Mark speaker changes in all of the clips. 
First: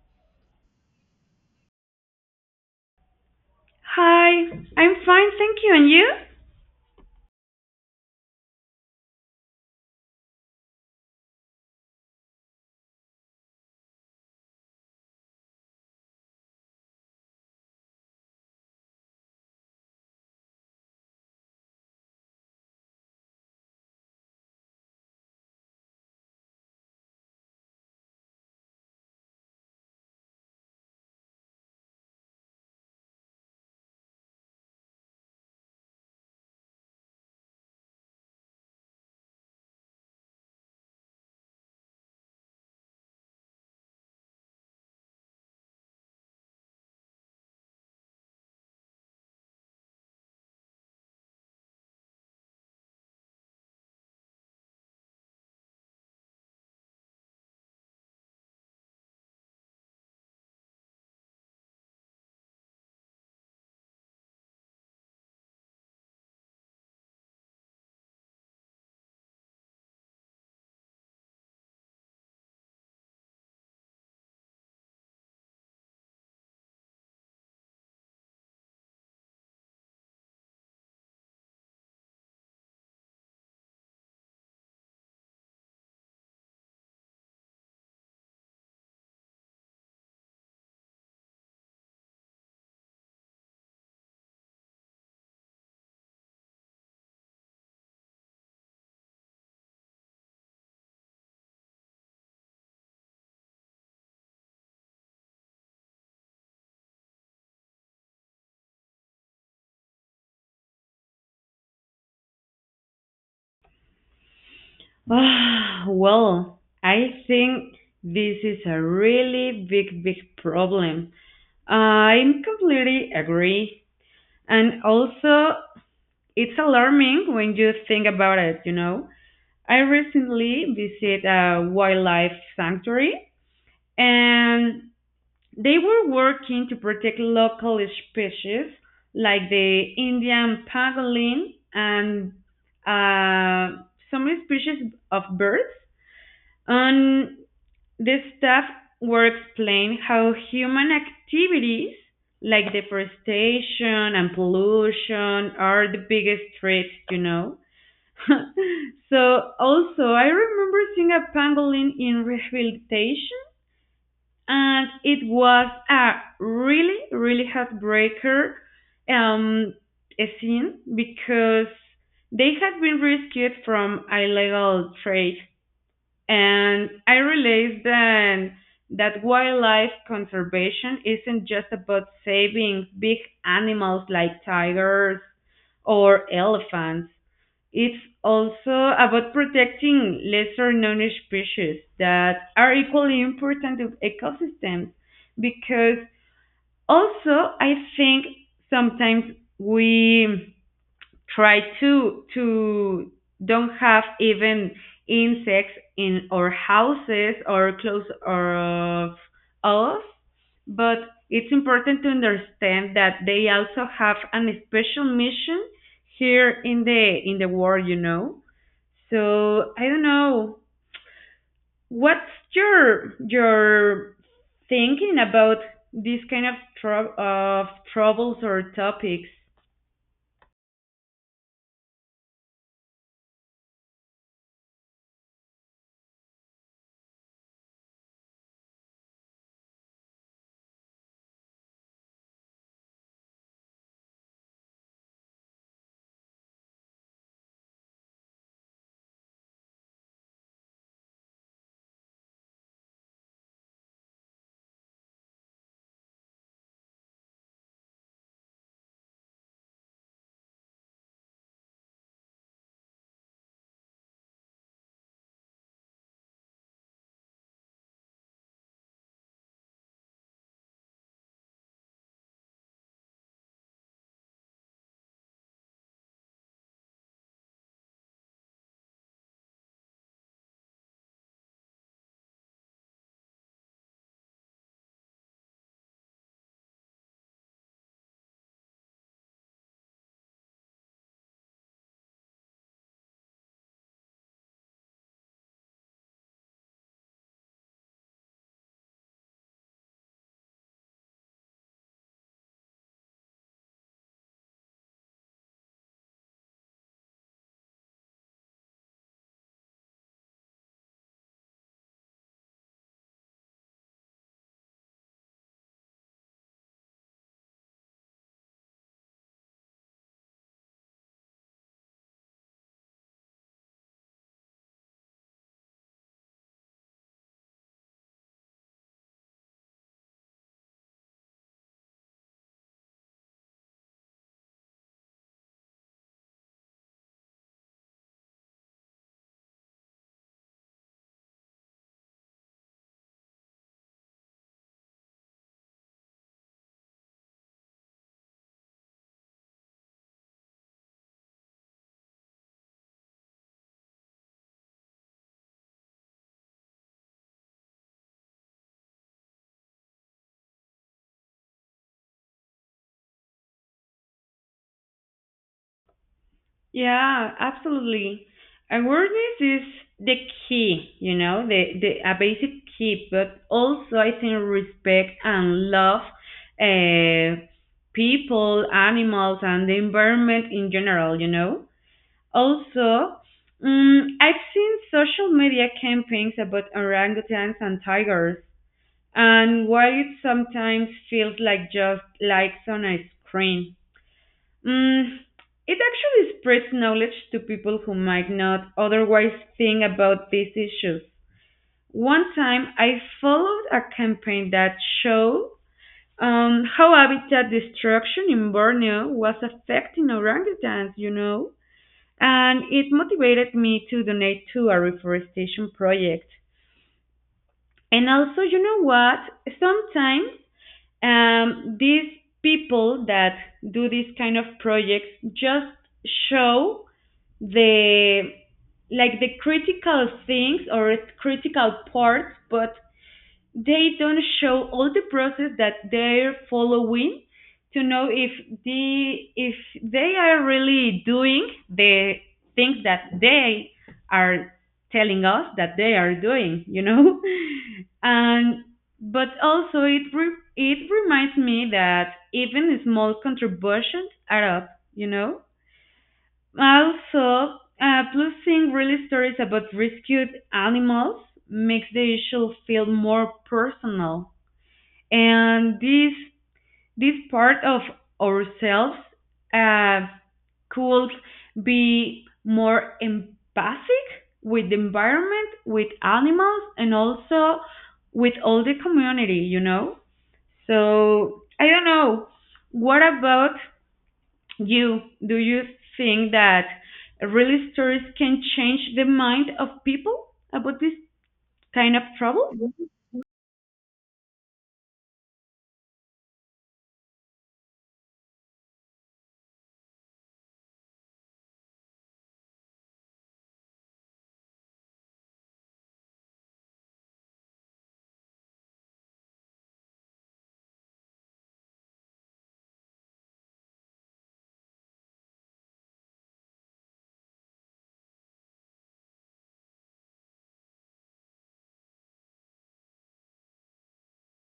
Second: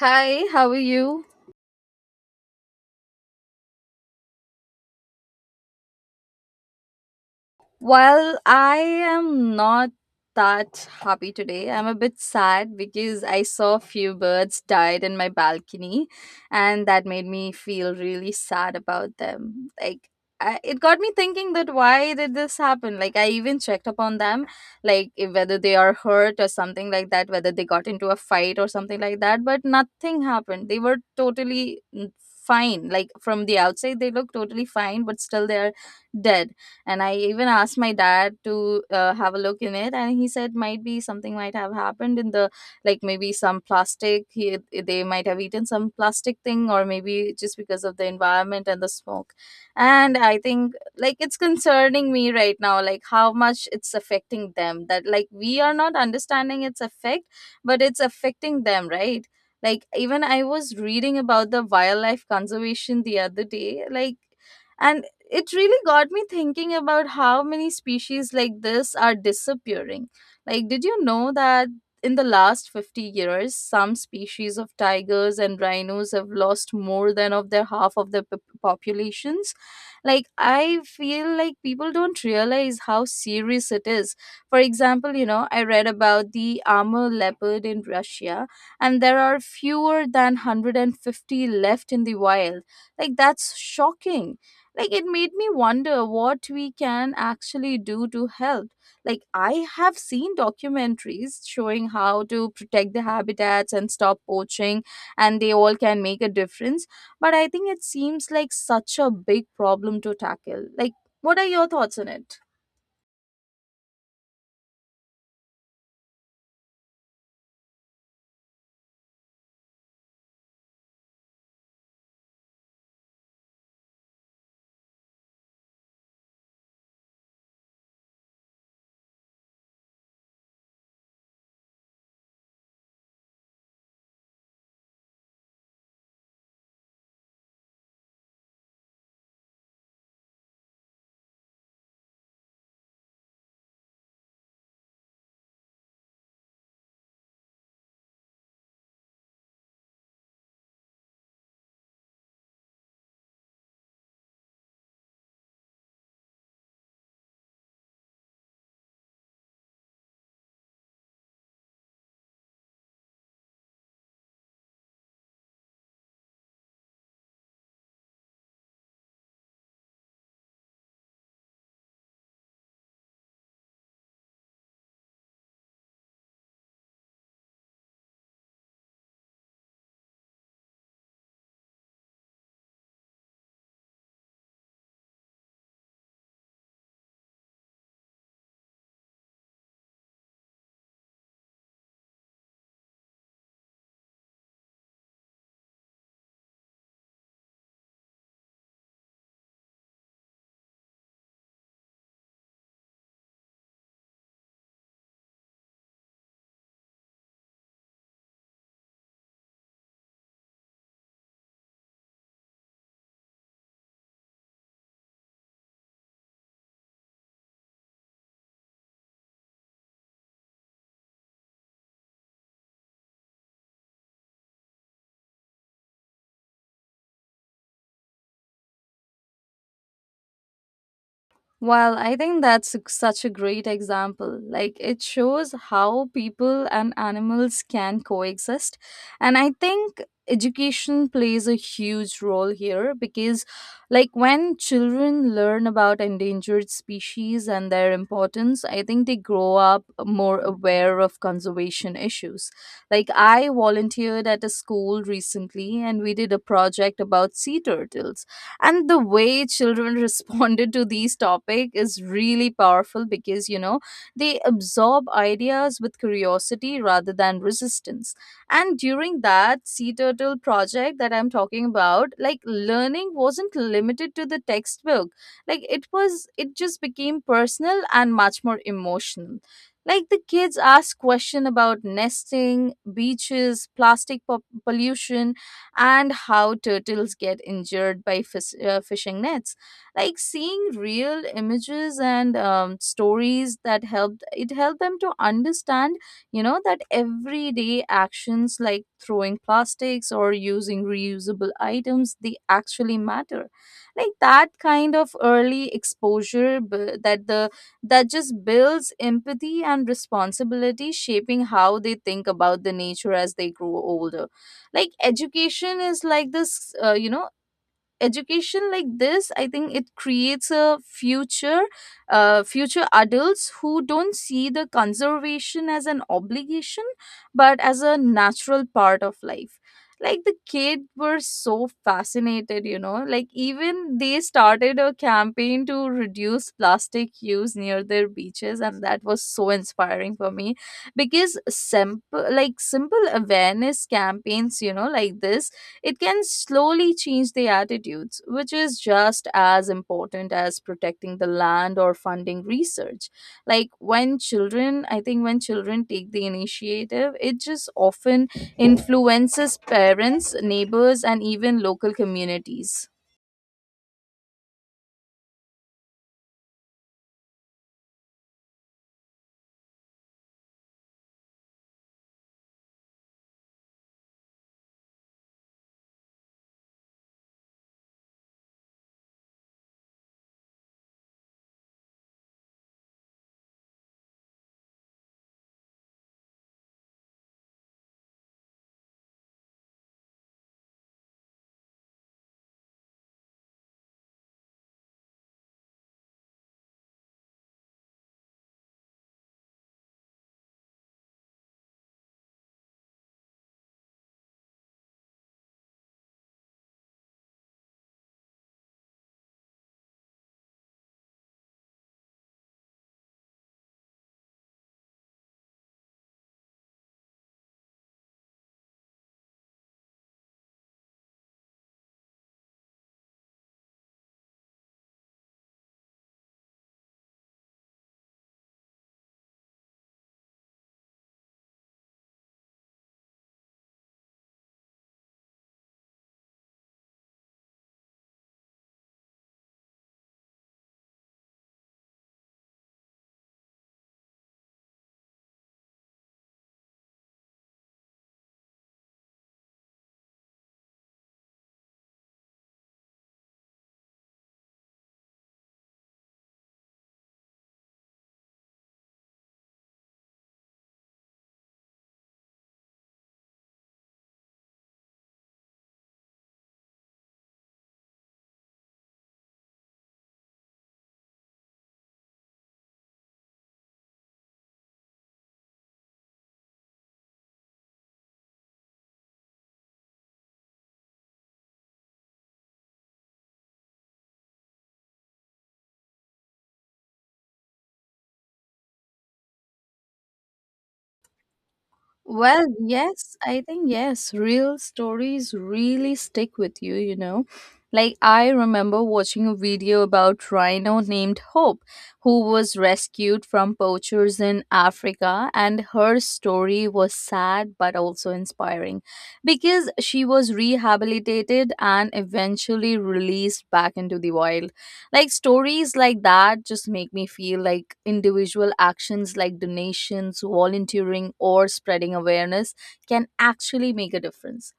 Speaker 1: Hi, how are you?
Speaker 2: Hi, I'm fine, thank you. And you?
Speaker 1: Well, I am not that happy today. I'm a bit sad because I saw a few birds died in my balcony, and that made me feel really sad about them. Like, it got me thinking that why did this happen? Like, I even checked upon them, like if, whether they are hurt or something like that, whether they got into a fight or something like that, but nothing happened. They were totally fine. Like, from the outside, they look totally fine, but still they are dead. And I even asked my dad to have a look in it, and he said might be something might have happened in the, like maybe some plastic they might have eaten some plastic thing, or maybe just because of the environment and the smoke. And I think like it's concerning me right now, like how much it's affecting them, that like we are not understanding its effect, but it's affecting them, right? Like even I was reading about the wildlife conservation the other day, like, and it really got me thinking about how many species like this are disappearing. Like, did you know that in the last 50 years, some species of tigers and rhinos have lost more than of their half of their populations? Like, I feel like people don't realize how serious it is. For example, I read about the armor leopard in Russia, and there are fewer than 150 left in the wild. Like, that's shocking. Like it made me wonder what we can actually do to help. Like, I have seen documentaries showing how to protect the habitats and stop poaching, and they all can make a difference, but I think it seems like such a big problem to tackle. Like, what are your thoughts on it?
Speaker 2: Well, I think this is a really big, big problem. I'm completely agree. And also, it's alarming when you think about it, you know. I recently visited a wildlife sanctuary and they were working to protect local species like the Indian pangolin and uh, some species of birds. And the staff were explaining how human activities like deforestation and pollution are the biggest threats, you know. So also, I remember seeing a pangolin in rehabilitation, and it was a really, really heartbreaker um a scene because they had been rescued from illegal trade, and I realized then that wildlife conservation isn't just about saving big animals like tigers or elephants. It's also about protecting lesser known species that are equally important to ecosystems. Because also I think sometimes we try to don't have even insects in our houses or close of us, but it's important to understand that they also have an special mission here in the world, you know. So I don't know. What's your thinking about these kind of trou of troubles or topics?
Speaker 1: Well, I think such a great example. Like, it shows how people and animals can coexist. And I think education plays a huge role here because, like, when children learn about endangered species and their importance, I think they grow up more aware of conservation issues. Like, I volunteered at a school recently and we did a project about sea turtles, and the way children responded to these topic is really powerful, because you know they absorb ideas with curiosity rather than resistance. And during that sea turtle project that I'm talking about, like learning wasn't limited to the textbook. Like it just became personal and much more emotional. Like the kids asked question about nesting beaches, plastic pollution, and how turtles get injured by fishing nets. Like seeing real images and stories that helped them to understand, you know, that everyday actions like throwing plastics or using reusable items, they actually matter. Like that kind of early exposure that just builds empathy and responsibility, shaping how they think about the nature as they grow older. Like education is like this, education like this, I think it creates a future, future adults who don't see the conservation as an obligation, but as a natural part of life. Like the kids were so fascinated, you know, like even they started a campaign to reduce plastic use near their beaches, and that was so inspiring for me. Because simple, like simple awareness campaigns, you know, like this, it can slowly change the attitudes, which is just as important as protecting the land or funding research. Like when children, I think when children take the initiative, it just often influences parents, neighbors, and even local communities.
Speaker 2: Yeah, absolutely. Awareness is the key, you know, the a basic key, but also I think respect and love, uh, people, animals, and the environment in general, you know. Also, I've seen social media campaigns about orangutans and tigers, and while it sometimes feels like just likes on a screen, mm, it actually spreads knowledge to people who might not otherwise think about these issues. One time, I followed a campaign that showed how habitat destruction in Borneo was affecting orangutans, you know? And it motivated me to donate to a reforestation project. And also, you know what? Sometimes these people that do these kind of projects just show the, like the critical things or critical parts, but they don't show all the process that they're following to know if the if they are really doing the things that they are telling us that they are doing, you know. and but also it reminds me that even small contributions are up, you know. Also, plus seeing real stories about rescued animals makes the issue feel more personal, and this part of ourselves uh, could be more empathic with the environment, with animals, and also with all the community. You know, so I don't know. What about you? Do you think that really stories can change the mind of people about this kind of
Speaker 1: Well,
Speaker 2: trouble?
Speaker 1: yes, I think yes, real stories really stick with you, you know. Like I remember watching a video about rhino named Hope, who was rescued from poachers in Africa, and her story was sad but also inspiring because she was rehabilitated and eventually released back into the wild. Like stories like that just make me feel like individual actions like donations, volunteering, or spreading awareness can actually make a difference.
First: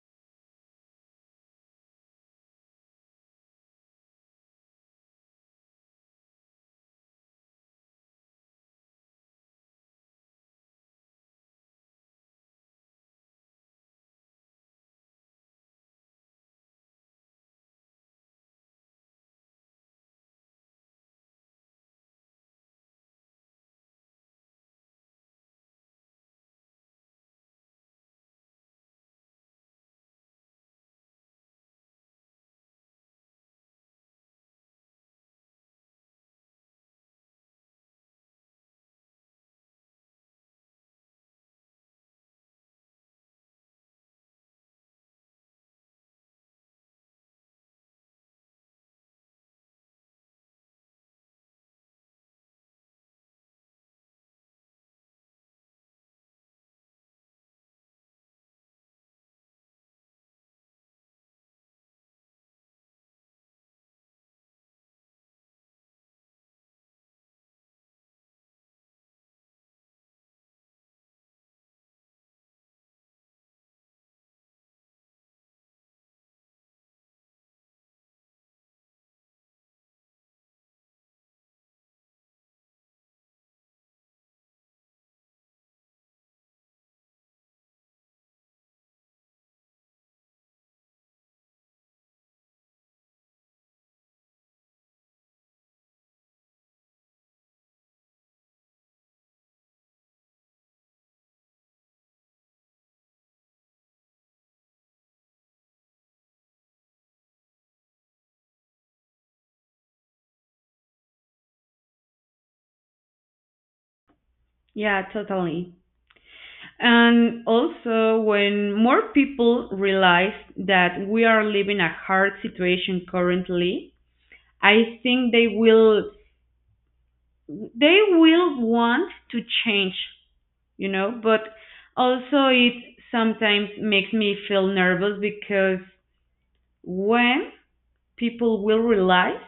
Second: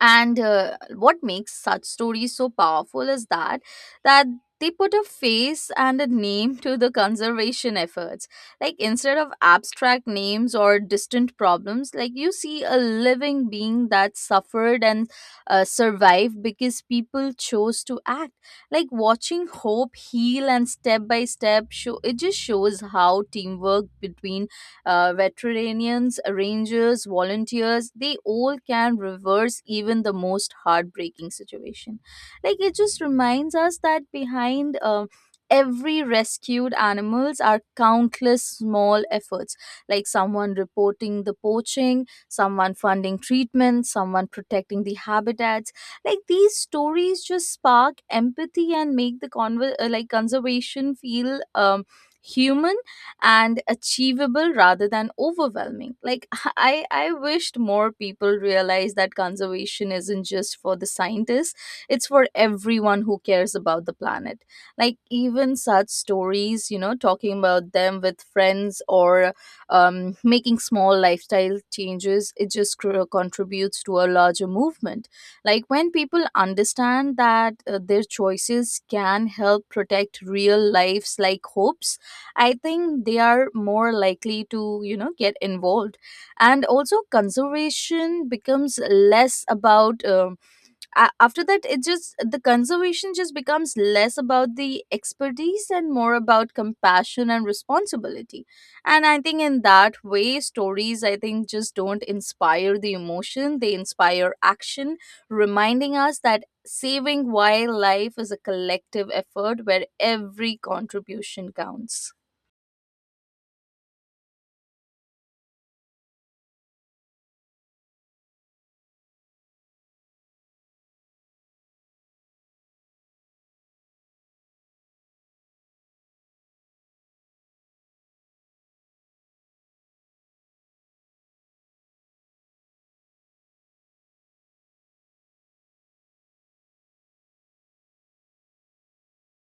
Speaker 1: And what makes such stories so powerful is that they put a face and a name to the conservation efforts. Like instead of abstract names or distant problems, like you see a living being that suffered and, survived because people chose to act. Like watching Hope heal and step by step show, it just shows how teamwork between, veterinarians, rangers, volunteers, they all can reverse even the most heartbreaking situation. Like it just reminds us that behind every rescued animals are countless small efforts, like someone reporting the poaching, someone funding treatment, someone protecting the habitats. Like these stories just spark empathy and make the like conservation feel human and achievable rather than overwhelming. Like I wished more people realize that conservation isn't just for the scientists, it's for everyone who cares about the planet. Like even such stories, you know, talking about them with friends, or making small lifestyle changes, it just contributes to a larger movement. Like when people understand that their choices can help protect real lives like Hope's, I think they are more likely to, you know, get involved. And also, conservation becomes less about, after that, it just, the conservation just becomes less about the expertise and more about compassion and responsibility. And I think in that way, stories, I think, just don't inspire the emotion, they inspire action, reminding us that saving wildlife is a collective effort where every contribution counts.
Speaker 2: Yeah, totally. And also, when more people realize that we are living a hard situation currently, I think they will want to change, you know. But also it sometimes makes me feel nervous because when people will realize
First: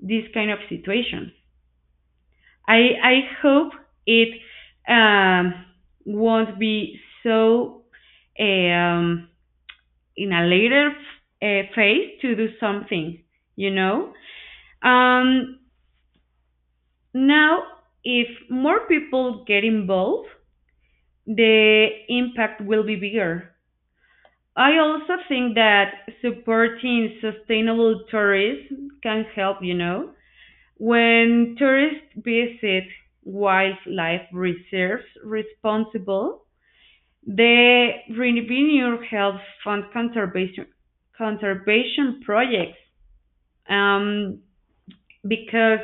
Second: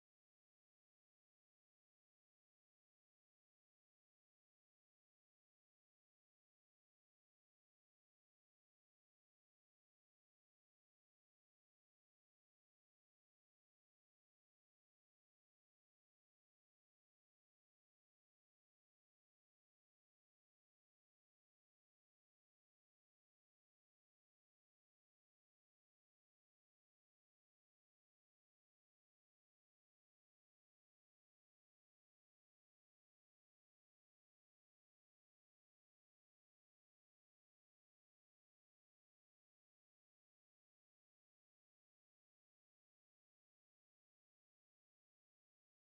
Speaker 2: this kind of situations. I hope it um, won't be so, um, in a later phase to do something, you know? Um, now, if more people get involved, the impact will be bigger. I also think that supporting sustainable tourism can help, you know. When tourists visit wildlife reserves responsible, the revenue helps fund conservation projects. Um, because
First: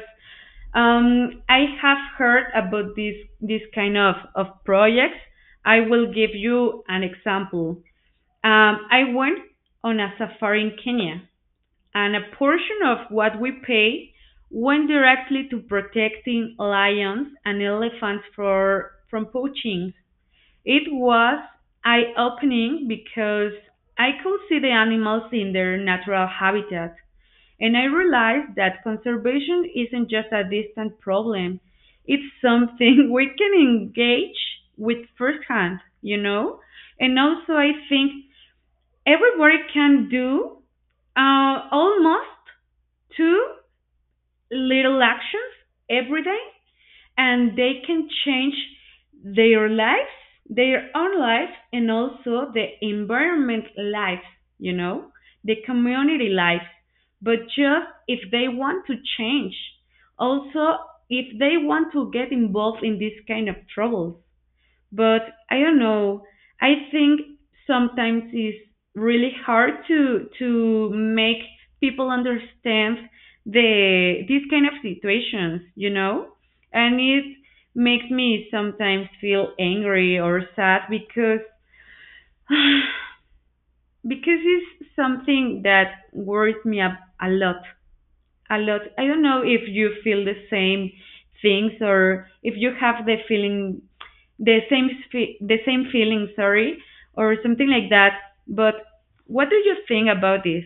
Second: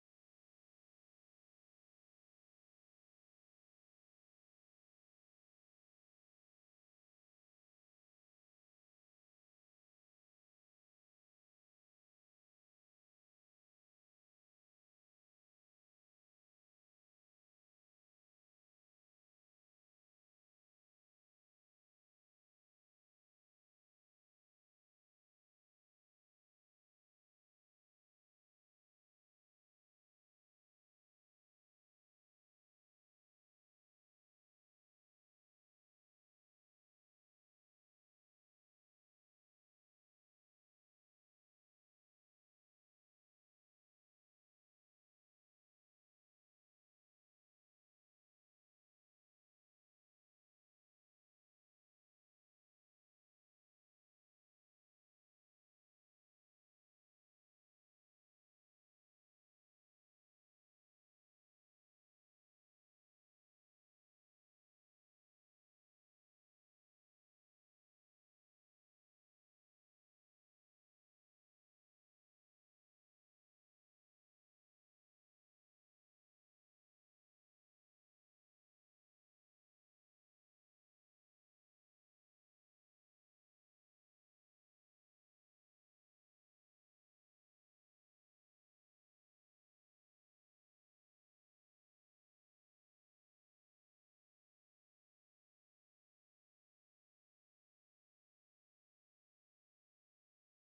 Speaker 2: I have heard about this kind of projects. I will give you an example. I went on a safari in Kenya, and a portion of what we pay went directly to protecting lions and elephants from poaching. It was eye opening because I could see the animals in their natural habitat, and I realized that conservation isn't just a distant problem. It's something we can engage with firsthand, you know? And also I think everybody can do almost two little actions every day, and they can change their lives, their own lives, and also the environment life, you know, the community life. But just if they want to change, also if they want to get involved in this kind of troubles. But I don't know. I think sometimes it's really hard to make people understand these kind of situations, you know? And it makes me sometimes feel angry or sad because because it's something that worries me a lot, a lot. I don't know if you feel the same things or if you have the feeling, the same the same feeling, sorry, or something like that. But what do you think about this?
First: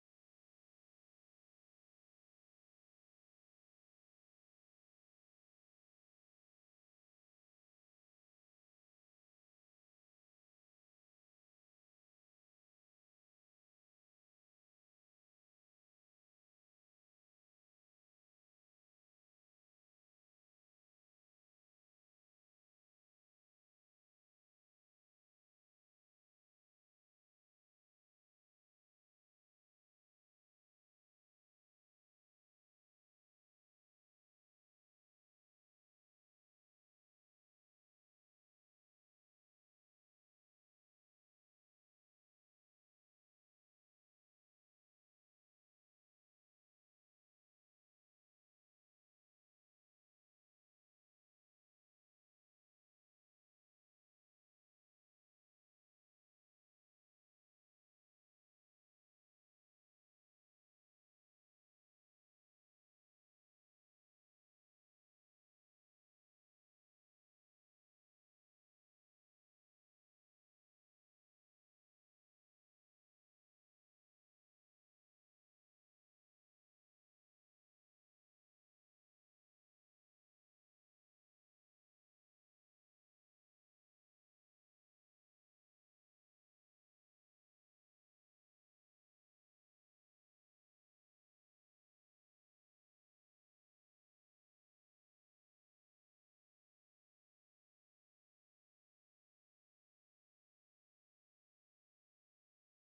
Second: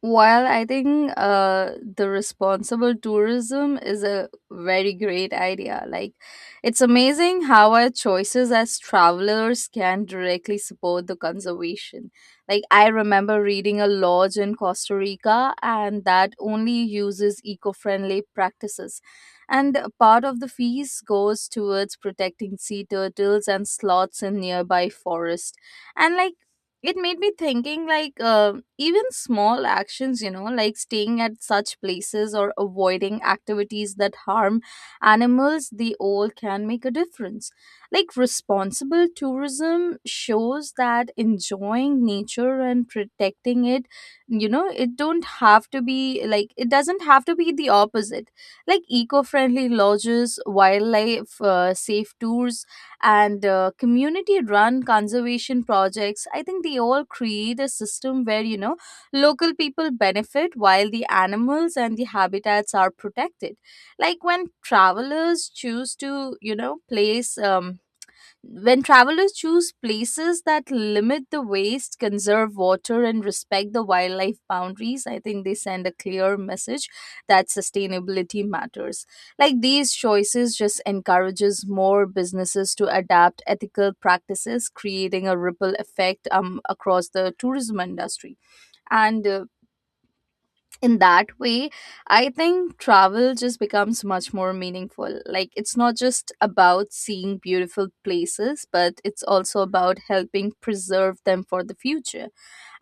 Speaker 1: While I think the responsible tourism is a very great idea. Like, it's amazing how our choices as travelers can directly support the conservation. Like, I remember reading a lodge in Costa Rica and that only uses eco friendly practices. And part of the fees goes towards protecting sea turtles and sloths in nearby forest. And like it made me thinking like, even small actions, you know, like staying at such places or avoiding activities that harm animals, they all can make a difference. Like responsible tourism shows that enjoying nature and protecting it, you know, it doesn't have to be the opposite. Like eco-friendly lodges, wildlife safe tours, and community run conservation projects, I think they all create a system where, you know, local people benefit while the animals and the habitats are protected. Like when travelers choose places that limit the waste, conserve water, and respect the wildlife boundaries, I think they send a clear message that sustainability matters. Like these choices just encourages more businesses to adapt ethical practices, creating a ripple effect across the tourism industry. And in that way, I think travel just becomes much more meaningful. Like it's not just about seeing beautiful places, but it's also about helping preserve them for the future.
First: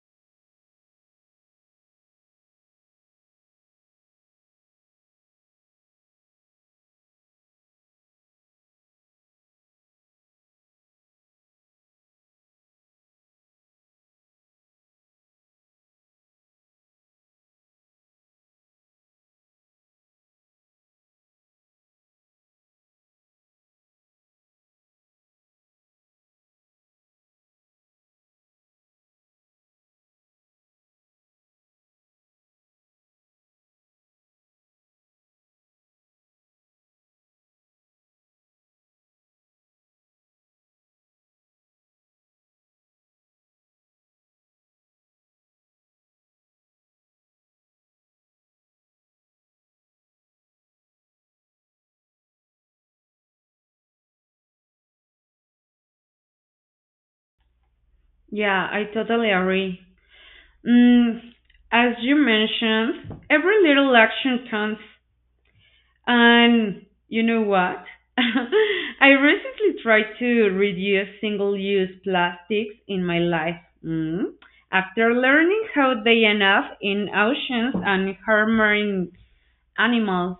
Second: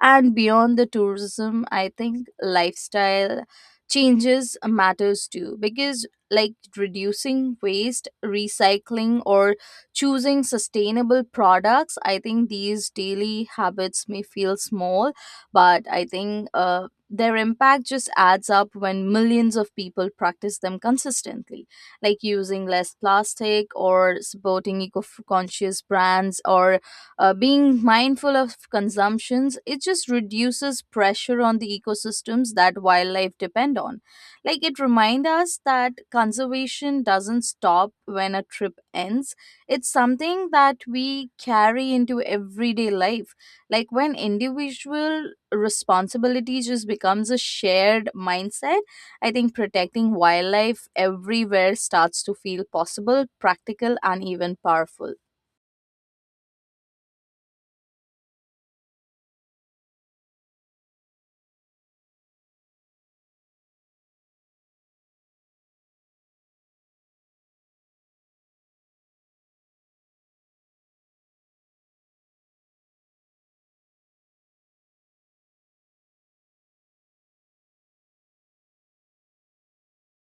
Speaker 1: And beyond the tourism, I think lifestyle changes matters too, because like reducing waste, recycling, or choosing sustainable products, I think these daily habits may feel small, but I think their impact just adds up when millions of people practice them consistently. Like using less plastic, or supporting eco-conscious brands, or being mindful of consumptions, it just reduces pressure on the ecosystems that wildlife depend on. Like it reminds us that conservation doesn't stop when a trip ends, it's something that we carry into everyday life. Like when individual responsibility just becomes a shared mindset, I think protecting wildlife everywhere starts to feel possible, practical, and even powerful.
Speaker 2: Yeah, I totally agree. Mm, as you mentioned, every little action counts. And you know what? I recently tried to reduce single-use plastics in my life. Mm. After learning how they end up in oceans and harming animals,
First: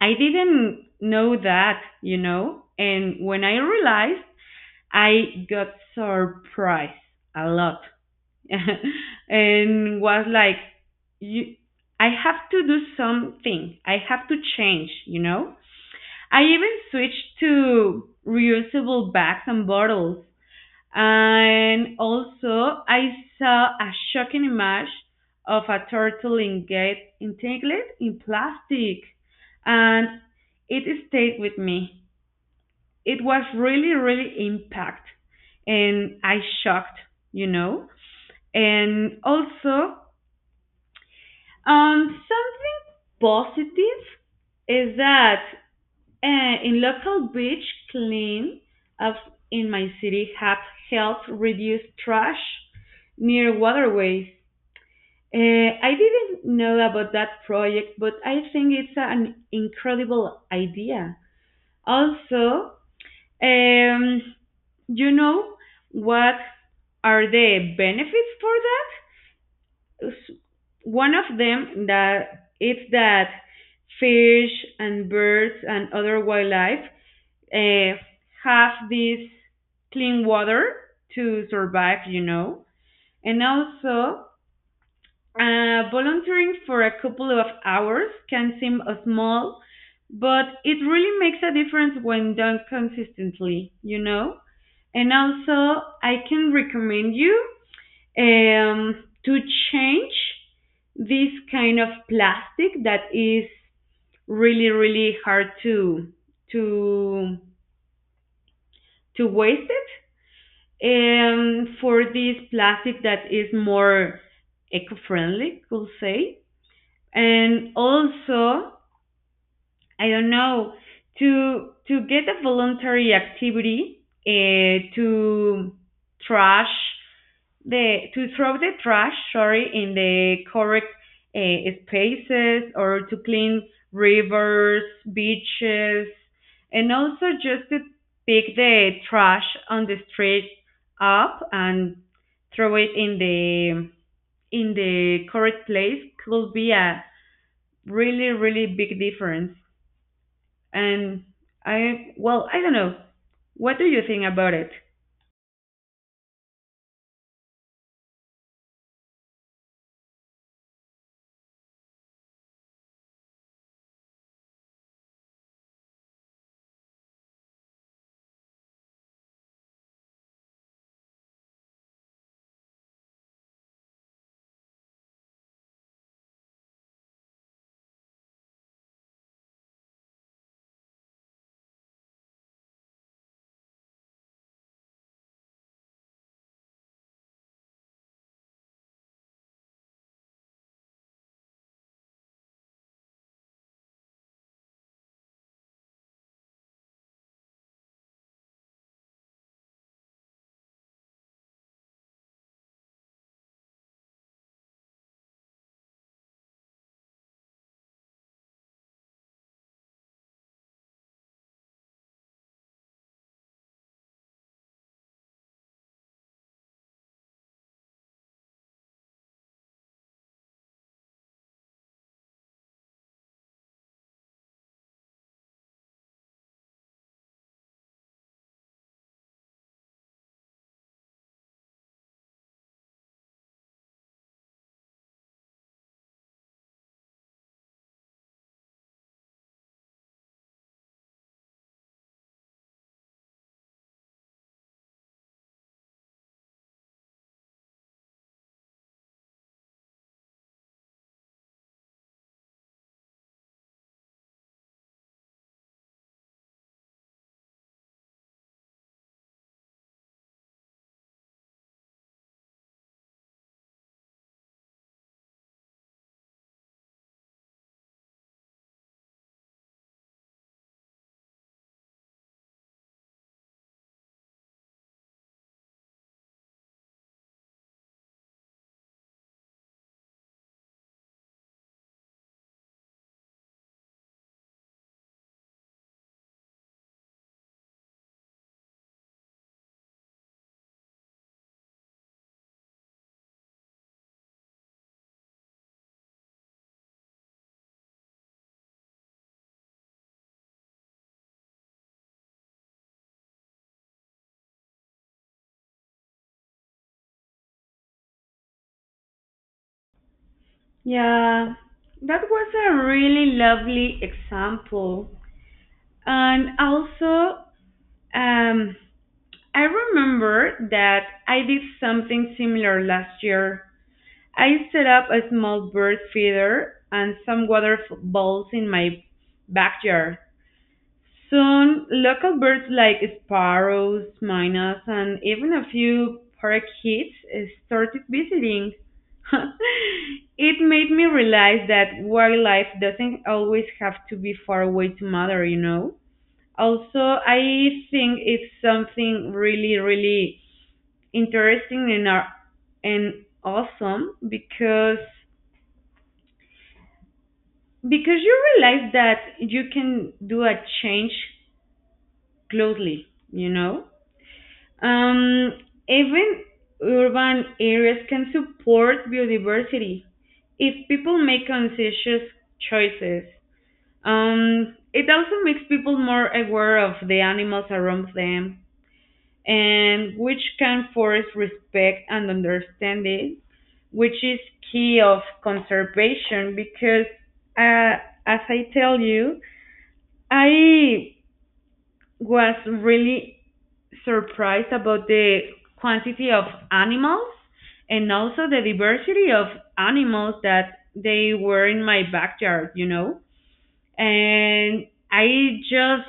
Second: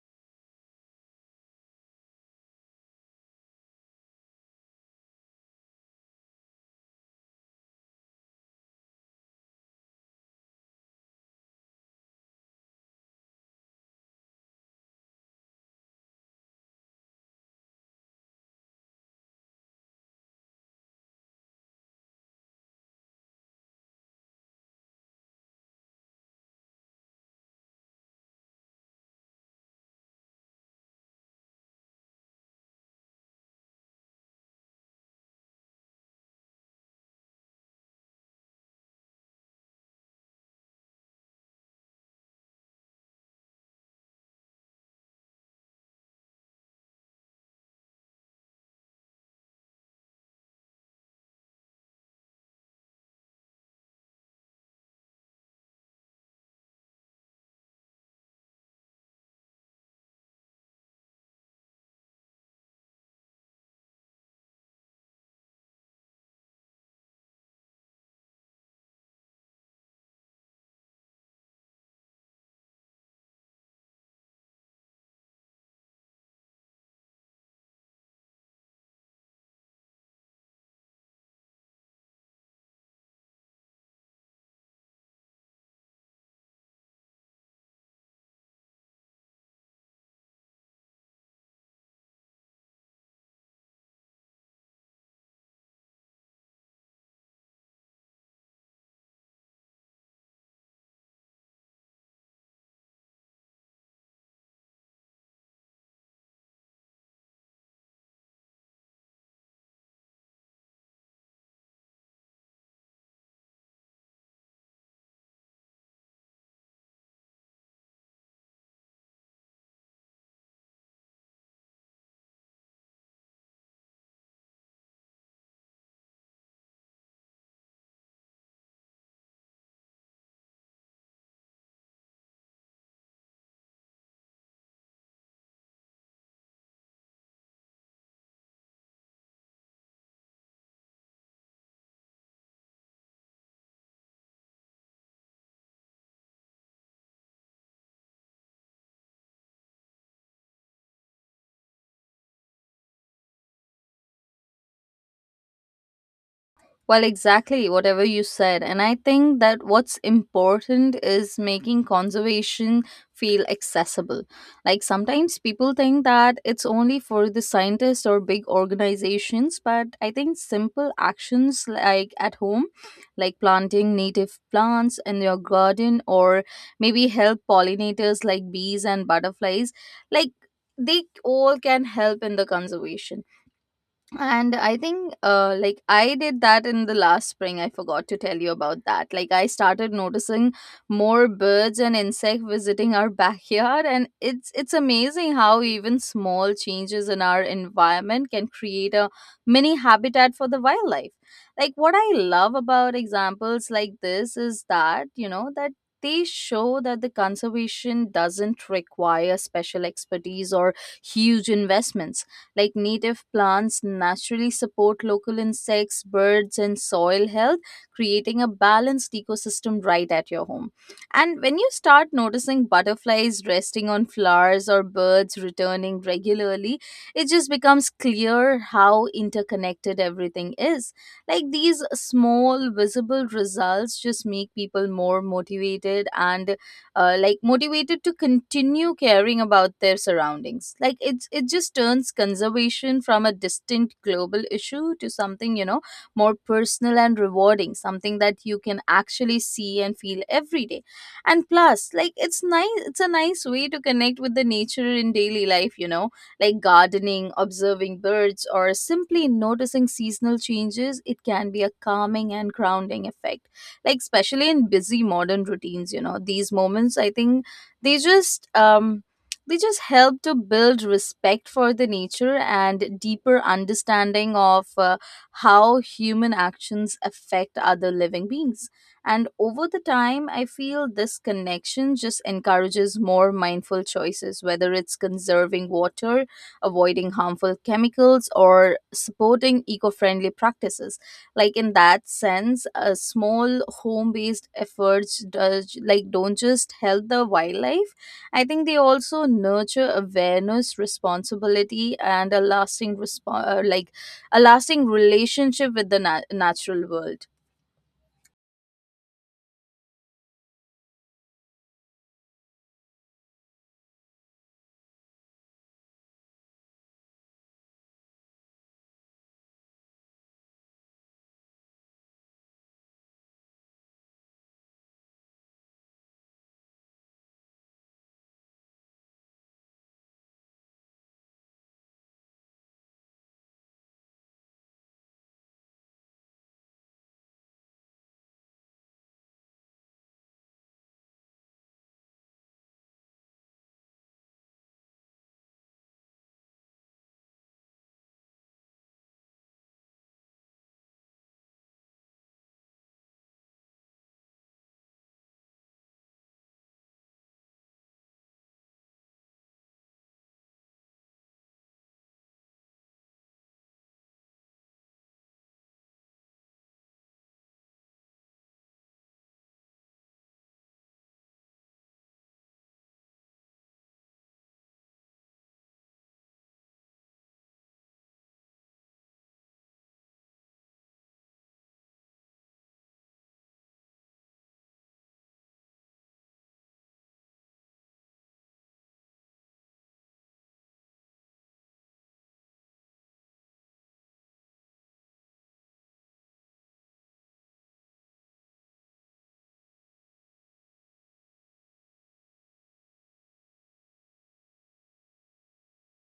Speaker 2: I didn't know that, you know. And when I realized, I got surprised a lot, and was like, "You, I have to do something. I have to change," you know. I even switched to reusable bags and bottles. And also, I saw a shocking image of a turtle engaged entangled in plastic, and it stayed with me. It was really, really impact, and I shocked, you know. And also, something positive is that in local beach clean ups in my city have helped reduce trash near waterways. Uh, I didn't know about that project, but I think it's an incredible idea. Also, um, you know what are the benefits for that? One of them that it's that fish and birds and other wildlife uh, have this clean water to survive, you know. And also, volunteering for a couple of hours can seem small, but it really makes a difference when done consistently, you know. And also, I can recommend you to change this kind of plastic that is really, really hard to to waste it, for this plastic that is more eco-friendly, we'll say. And also I don't know, to get a voluntary activity to trash the to throw the trash, sorry, in the correct spaces, or to clean rivers, beaches, and also just to pick the trash on the street up and throw it in the correct place could be a really, really big difference. And I, well, I don't know. What do you think about it?
Speaker 1: Well, exactly, whatever you said. And I think that what's important is making conservation feel accessible. Like sometimes people think that it's only for the scientists or big organizations, but I think simple actions like at home, like planting native plants in your garden, or maybe help pollinators like bees and butterflies, like they all can help in the conservation. And I think like I did that in the last spring, I forgot to tell you about that. Like I started noticing more birds and insect visiting our backyard, and it's amazing how even small changes in our environment can create a mini habitat for the wildlife. Like what I love about examples like this is that, you know, that they show that the conservation doesn't require special expertise or huge investments. Like native plants naturally support local insects, birds, and soil health, creating a balanced ecosystem right at your home. And when you start noticing butterflies resting on flowers or birds returning regularly, it just becomes clear how interconnected everything is. Like these small, visible results just make people more motivated and motivated to continue caring about their surroundings. Like it just turns conservation from a distant global issue to something, more personal and rewarding, something that you can actually see and feel every day. And plus, like, it's nice, it's a nice way to connect with the nature in daily life. Like gardening, observing birds, or simply noticing seasonal changes, it can be a calming and grounding effect, like especially in busy modern routines. These moments, I think, they just um they just help to build respect for the nature and deeper understanding of how human actions affect other living beings. And over the time, I feel this connection just encourages more mindful choices, whether it's conserving water, avoiding harmful chemicals, or supporting eco-friendly practices. Like in that sense, a small home based efforts does, like, don't just help the wildlife. I think they also nurture awareness, responsibility, and a lasting a lasting relationship with the natural world.
Speaker 2: Yeah, that was a really lovely example. And also, um, I remember that I did something similar last year. I set up a small bird feeder and some water balls in my backyard. Soon, local birds like sparrows, minnows, and even a few parakeets started visiting. It made me realize that wildlife doesn't always have to be far away to matter, you know? Also, I think it's something really, really interesting, and awesome because you realize that you can do a change closely, you know? Um, even urban areas can support biodiversity if people make conscious choices. It also makes people more aware of the animals around them, and which can force respect and understanding, which is key of conservation because, uh, as I tell you, I was really surprised about the quantity of animals, and also the diversity of animals that they were in my backyard, you know? And I just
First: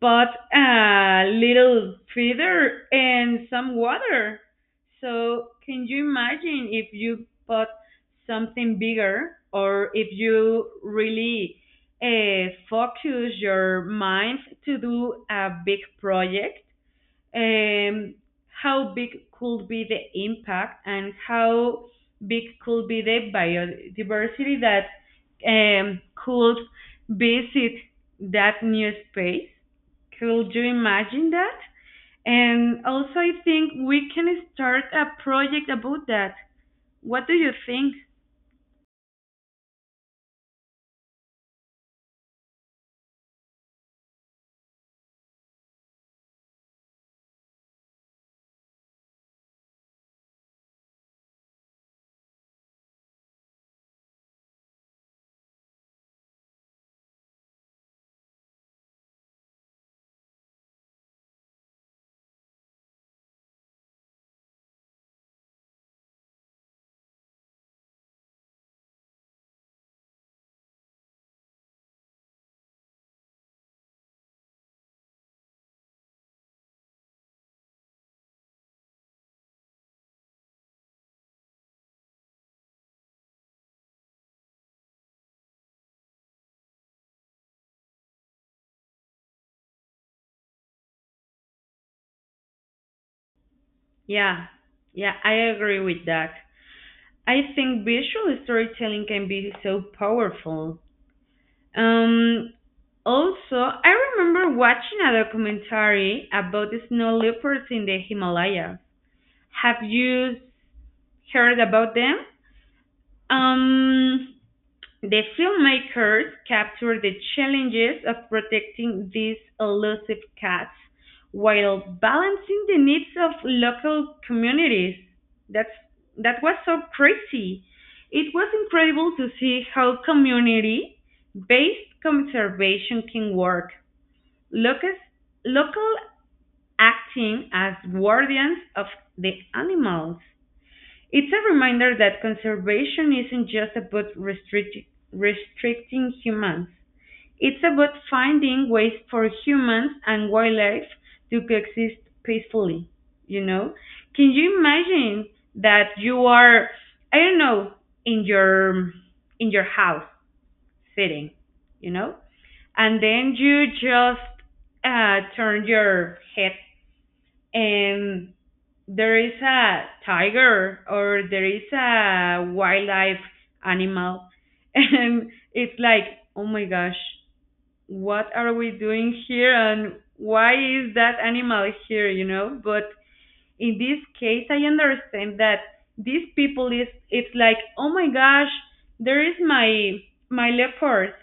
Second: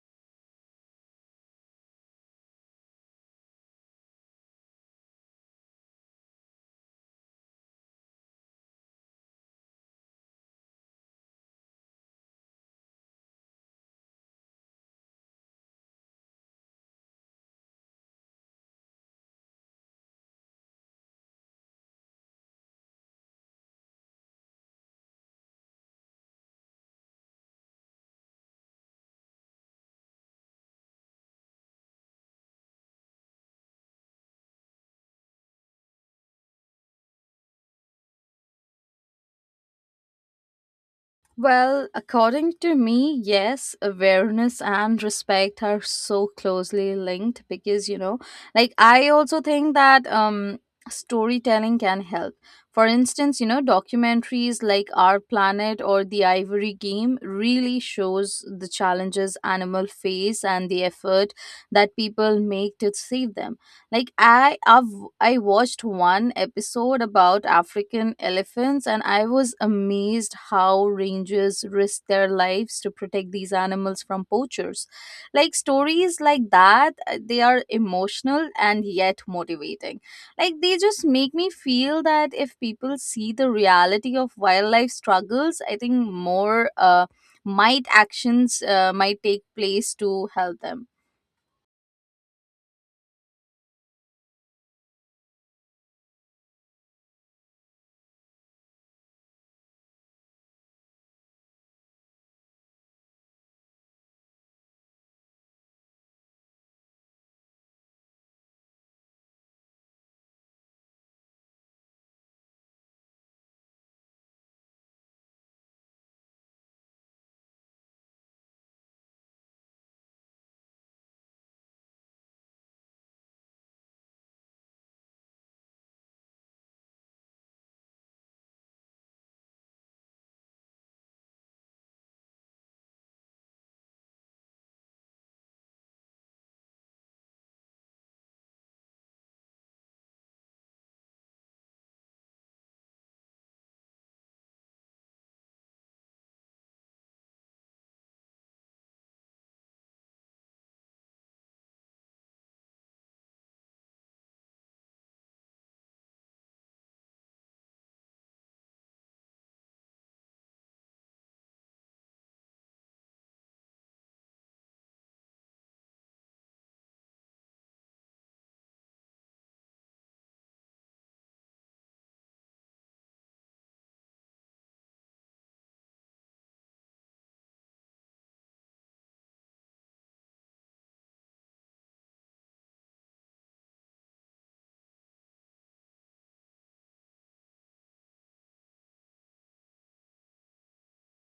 Speaker 2: bought a little feeder and some water. So, can you imagine if you bought something bigger, or if you really focus your mind to do a big project? um, how big could be the impact, and how big could be the biodiversity that could visit that new space? Could you imagine that? And also, I think we can start a project about that. What do you think?
Speaker 1: Well, according to me, yes, awareness and respect are so closely linked because, you know, like, I also think that storytelling can help. For instance, you know, documentaries like Our Planet or The Ivory Game really shows the challenges animal face and the effort that people make to save them. Like I watched one episode about African elephants, and I was amazed how rangers risk their lives to protect these animals from poachers. Like stories like that, they are emotional and yet motivating. Like they just make me feel that if people see the reality of wildlife struggles, I think more might actions might take place to help them.
Speaker 2: Yeah, yeah, I agree with that. I think visual storytelling can be so powerful. Um, also, I remember watching a documentary about the snow leopards in the Himalaya. Have you heard about them? Um, the filmmakers capture the challenges of protecting these elusive cats while balancing the needs of local communities. That's that was so crazy. It was incredible to see how community based conservation can work. Locus, local acting as guardians of the animals. It's a reminder that conservation isn't just about restricting humans. It's about finding ways for humans and wildlife to coexist peacefully, you know? Can you imagine that you are, I don't know, in your house sitting, you know? And then you just turn your head, and there is a tiger, or there is a wildlife animal, and it's like, oh my gosh, what are we doing here, and why is that animal here, you know? But in this case I understand that these people is, it's like, oh my gosh, there is my leopard,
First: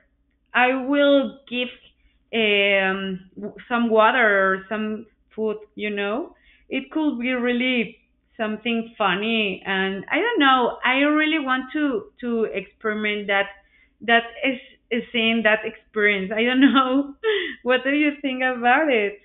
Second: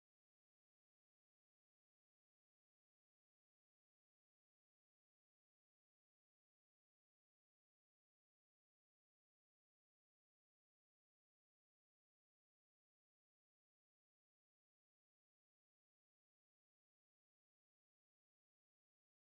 Speaker 2: I will give um some water or some food, you know. It could be really something funny, and I don't know, I really want to experiment that. That is in that experience, I don't know. What do you think about it?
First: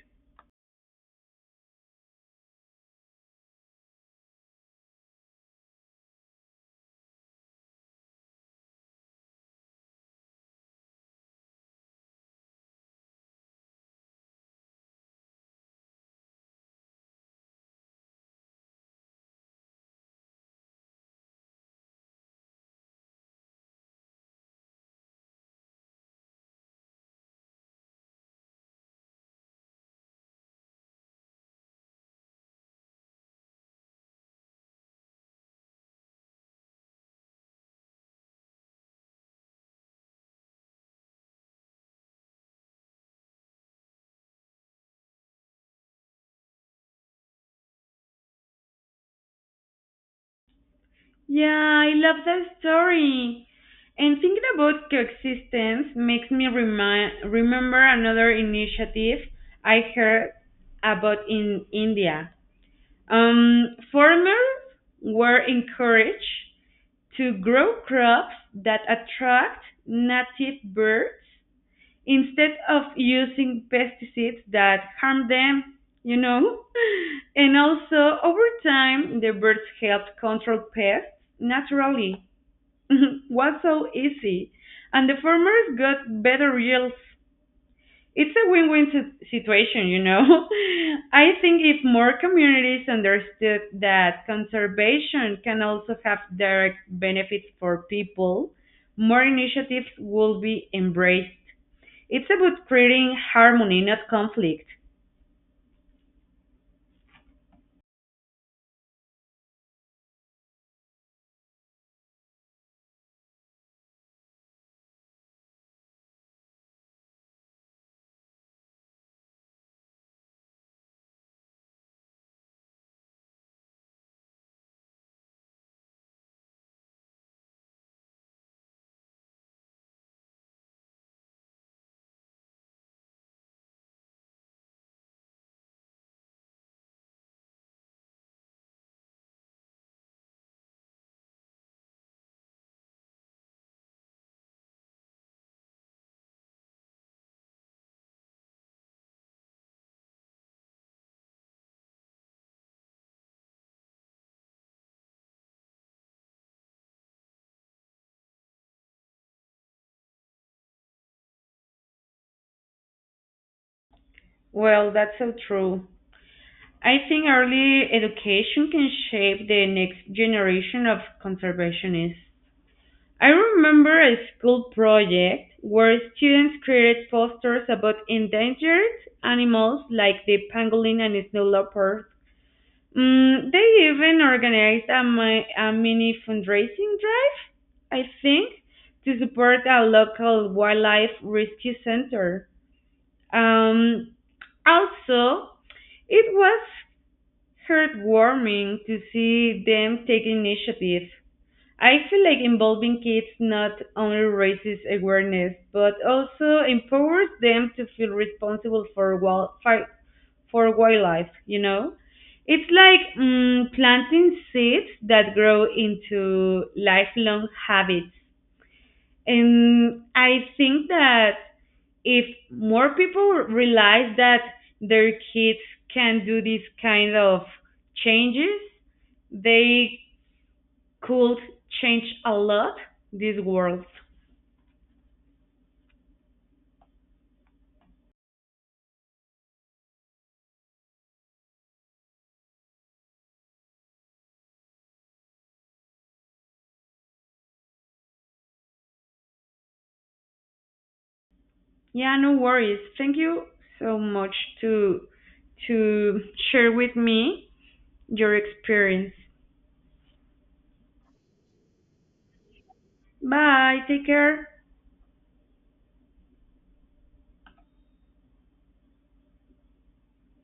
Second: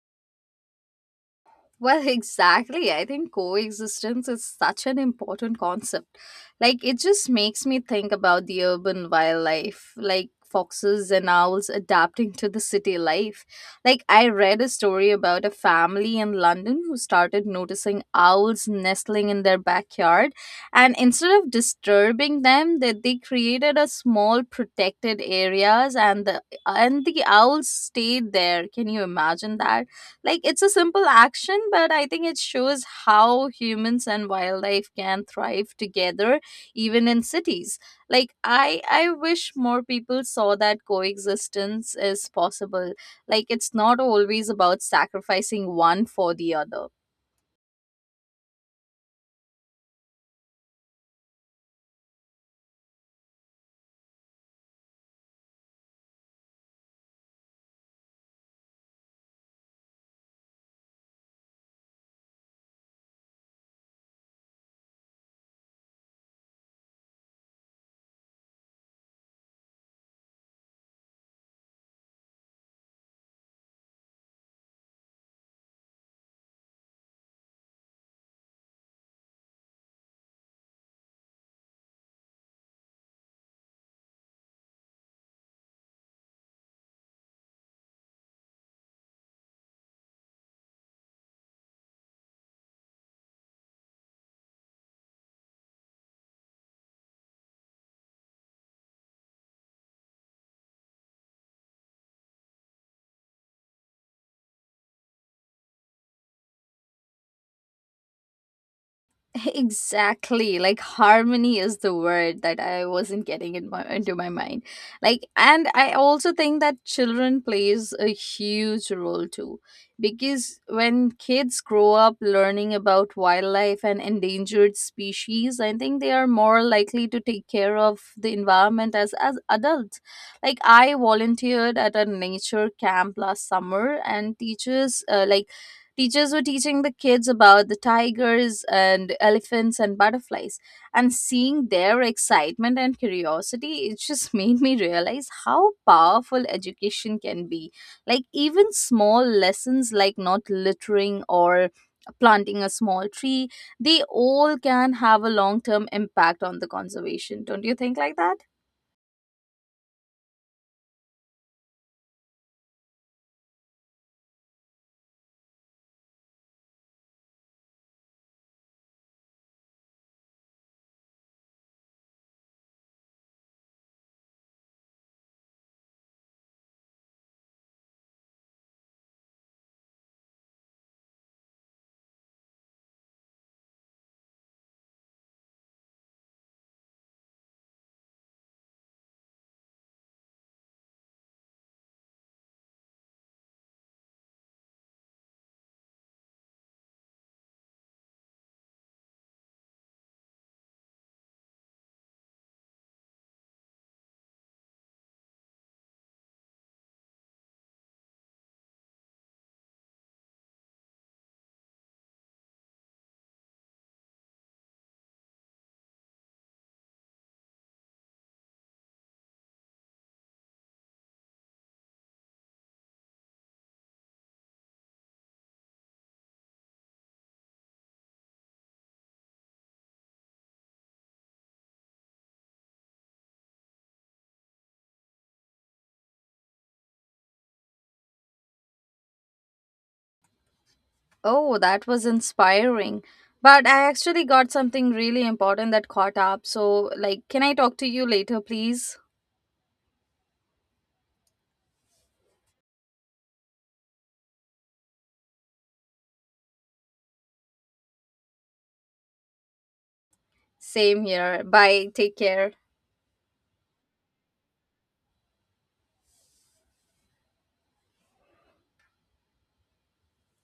Speaker 1: Well, exactly. I think coexistence is such an important concept. Like, it just makes me think about the urban wildlife, like foxes and owls adapting to the city life. Like, I read a story about a family in London who started noticing owls nestling in their backyard, and instead of disturbing them, that they created a small protected areas, and the owls stayed there. Can you imagine that? Like it's a simple action, but I think it shows how humans and wildlife can thrive together even in cities. Like I wish more people saw that coexistence is possible. Like it's not always about sacrificing one for the other.
Speaker 2: Yeah, I love that story. And thinking about coexistence makes me remember another initiative I heard about in India. Farmers were encouraged to grow crops that attract native birds instead of using pesticides that harm them, you know? And also, over time, the birds helped control pests naturally. Was so easy, and the farmers got better yields. It's a win-win situation, you know. I think if more communities understood that conservation can also have direct benefits for people, more initiatives will be embraced. It's about creating harmony, not conflict.
Speaker 1: Exactly. Like harmony is the word that I wasn't getting into my mind. Like, and I also think that children plays a huge role too, because when kids grow up learning about wildlife and endangered species, I think they are more likely to take care of the environment as adults. Like I volunteered at a nature camp last summer and teachers were teaching the kids about the tigers and elephants and butterflies, and seeing their excitement and curiosity, it just made me realize how powerful education can be. Like, even small lessons like not littering or planting a small tree, they all can have a long term impact on the conservation. Don't you think like that?
Speaker 2: Well, that's so true. I think early education can shape the next generation of conservationists. I remember a school project where students created posters about endangered animals like the pangolin and snow leopard. They even organized a mini fundraising drive, I think, to support a local wildlife rescue center. Um, also, it was heartwarming to see them take initiative. I feel like involving kids not only raises awareness but also empowers them to feel responsible for for wildlife. You know, it's like, planting seeds that grow into lifelong habits, and I think that if more people realize that their kids can do these kind of changes, they could change a lot these worlds.
Speaker 1: Oh, that was inspiring. But I actually got something really important that caught up. So, like, can I talk to you later, please?
Speaker 2: Yeah, no worries. Thank you so much to to share with me your experience.
Speaker 1: Same here. Bye. Take care.
Speaker 2: Bye. Take care.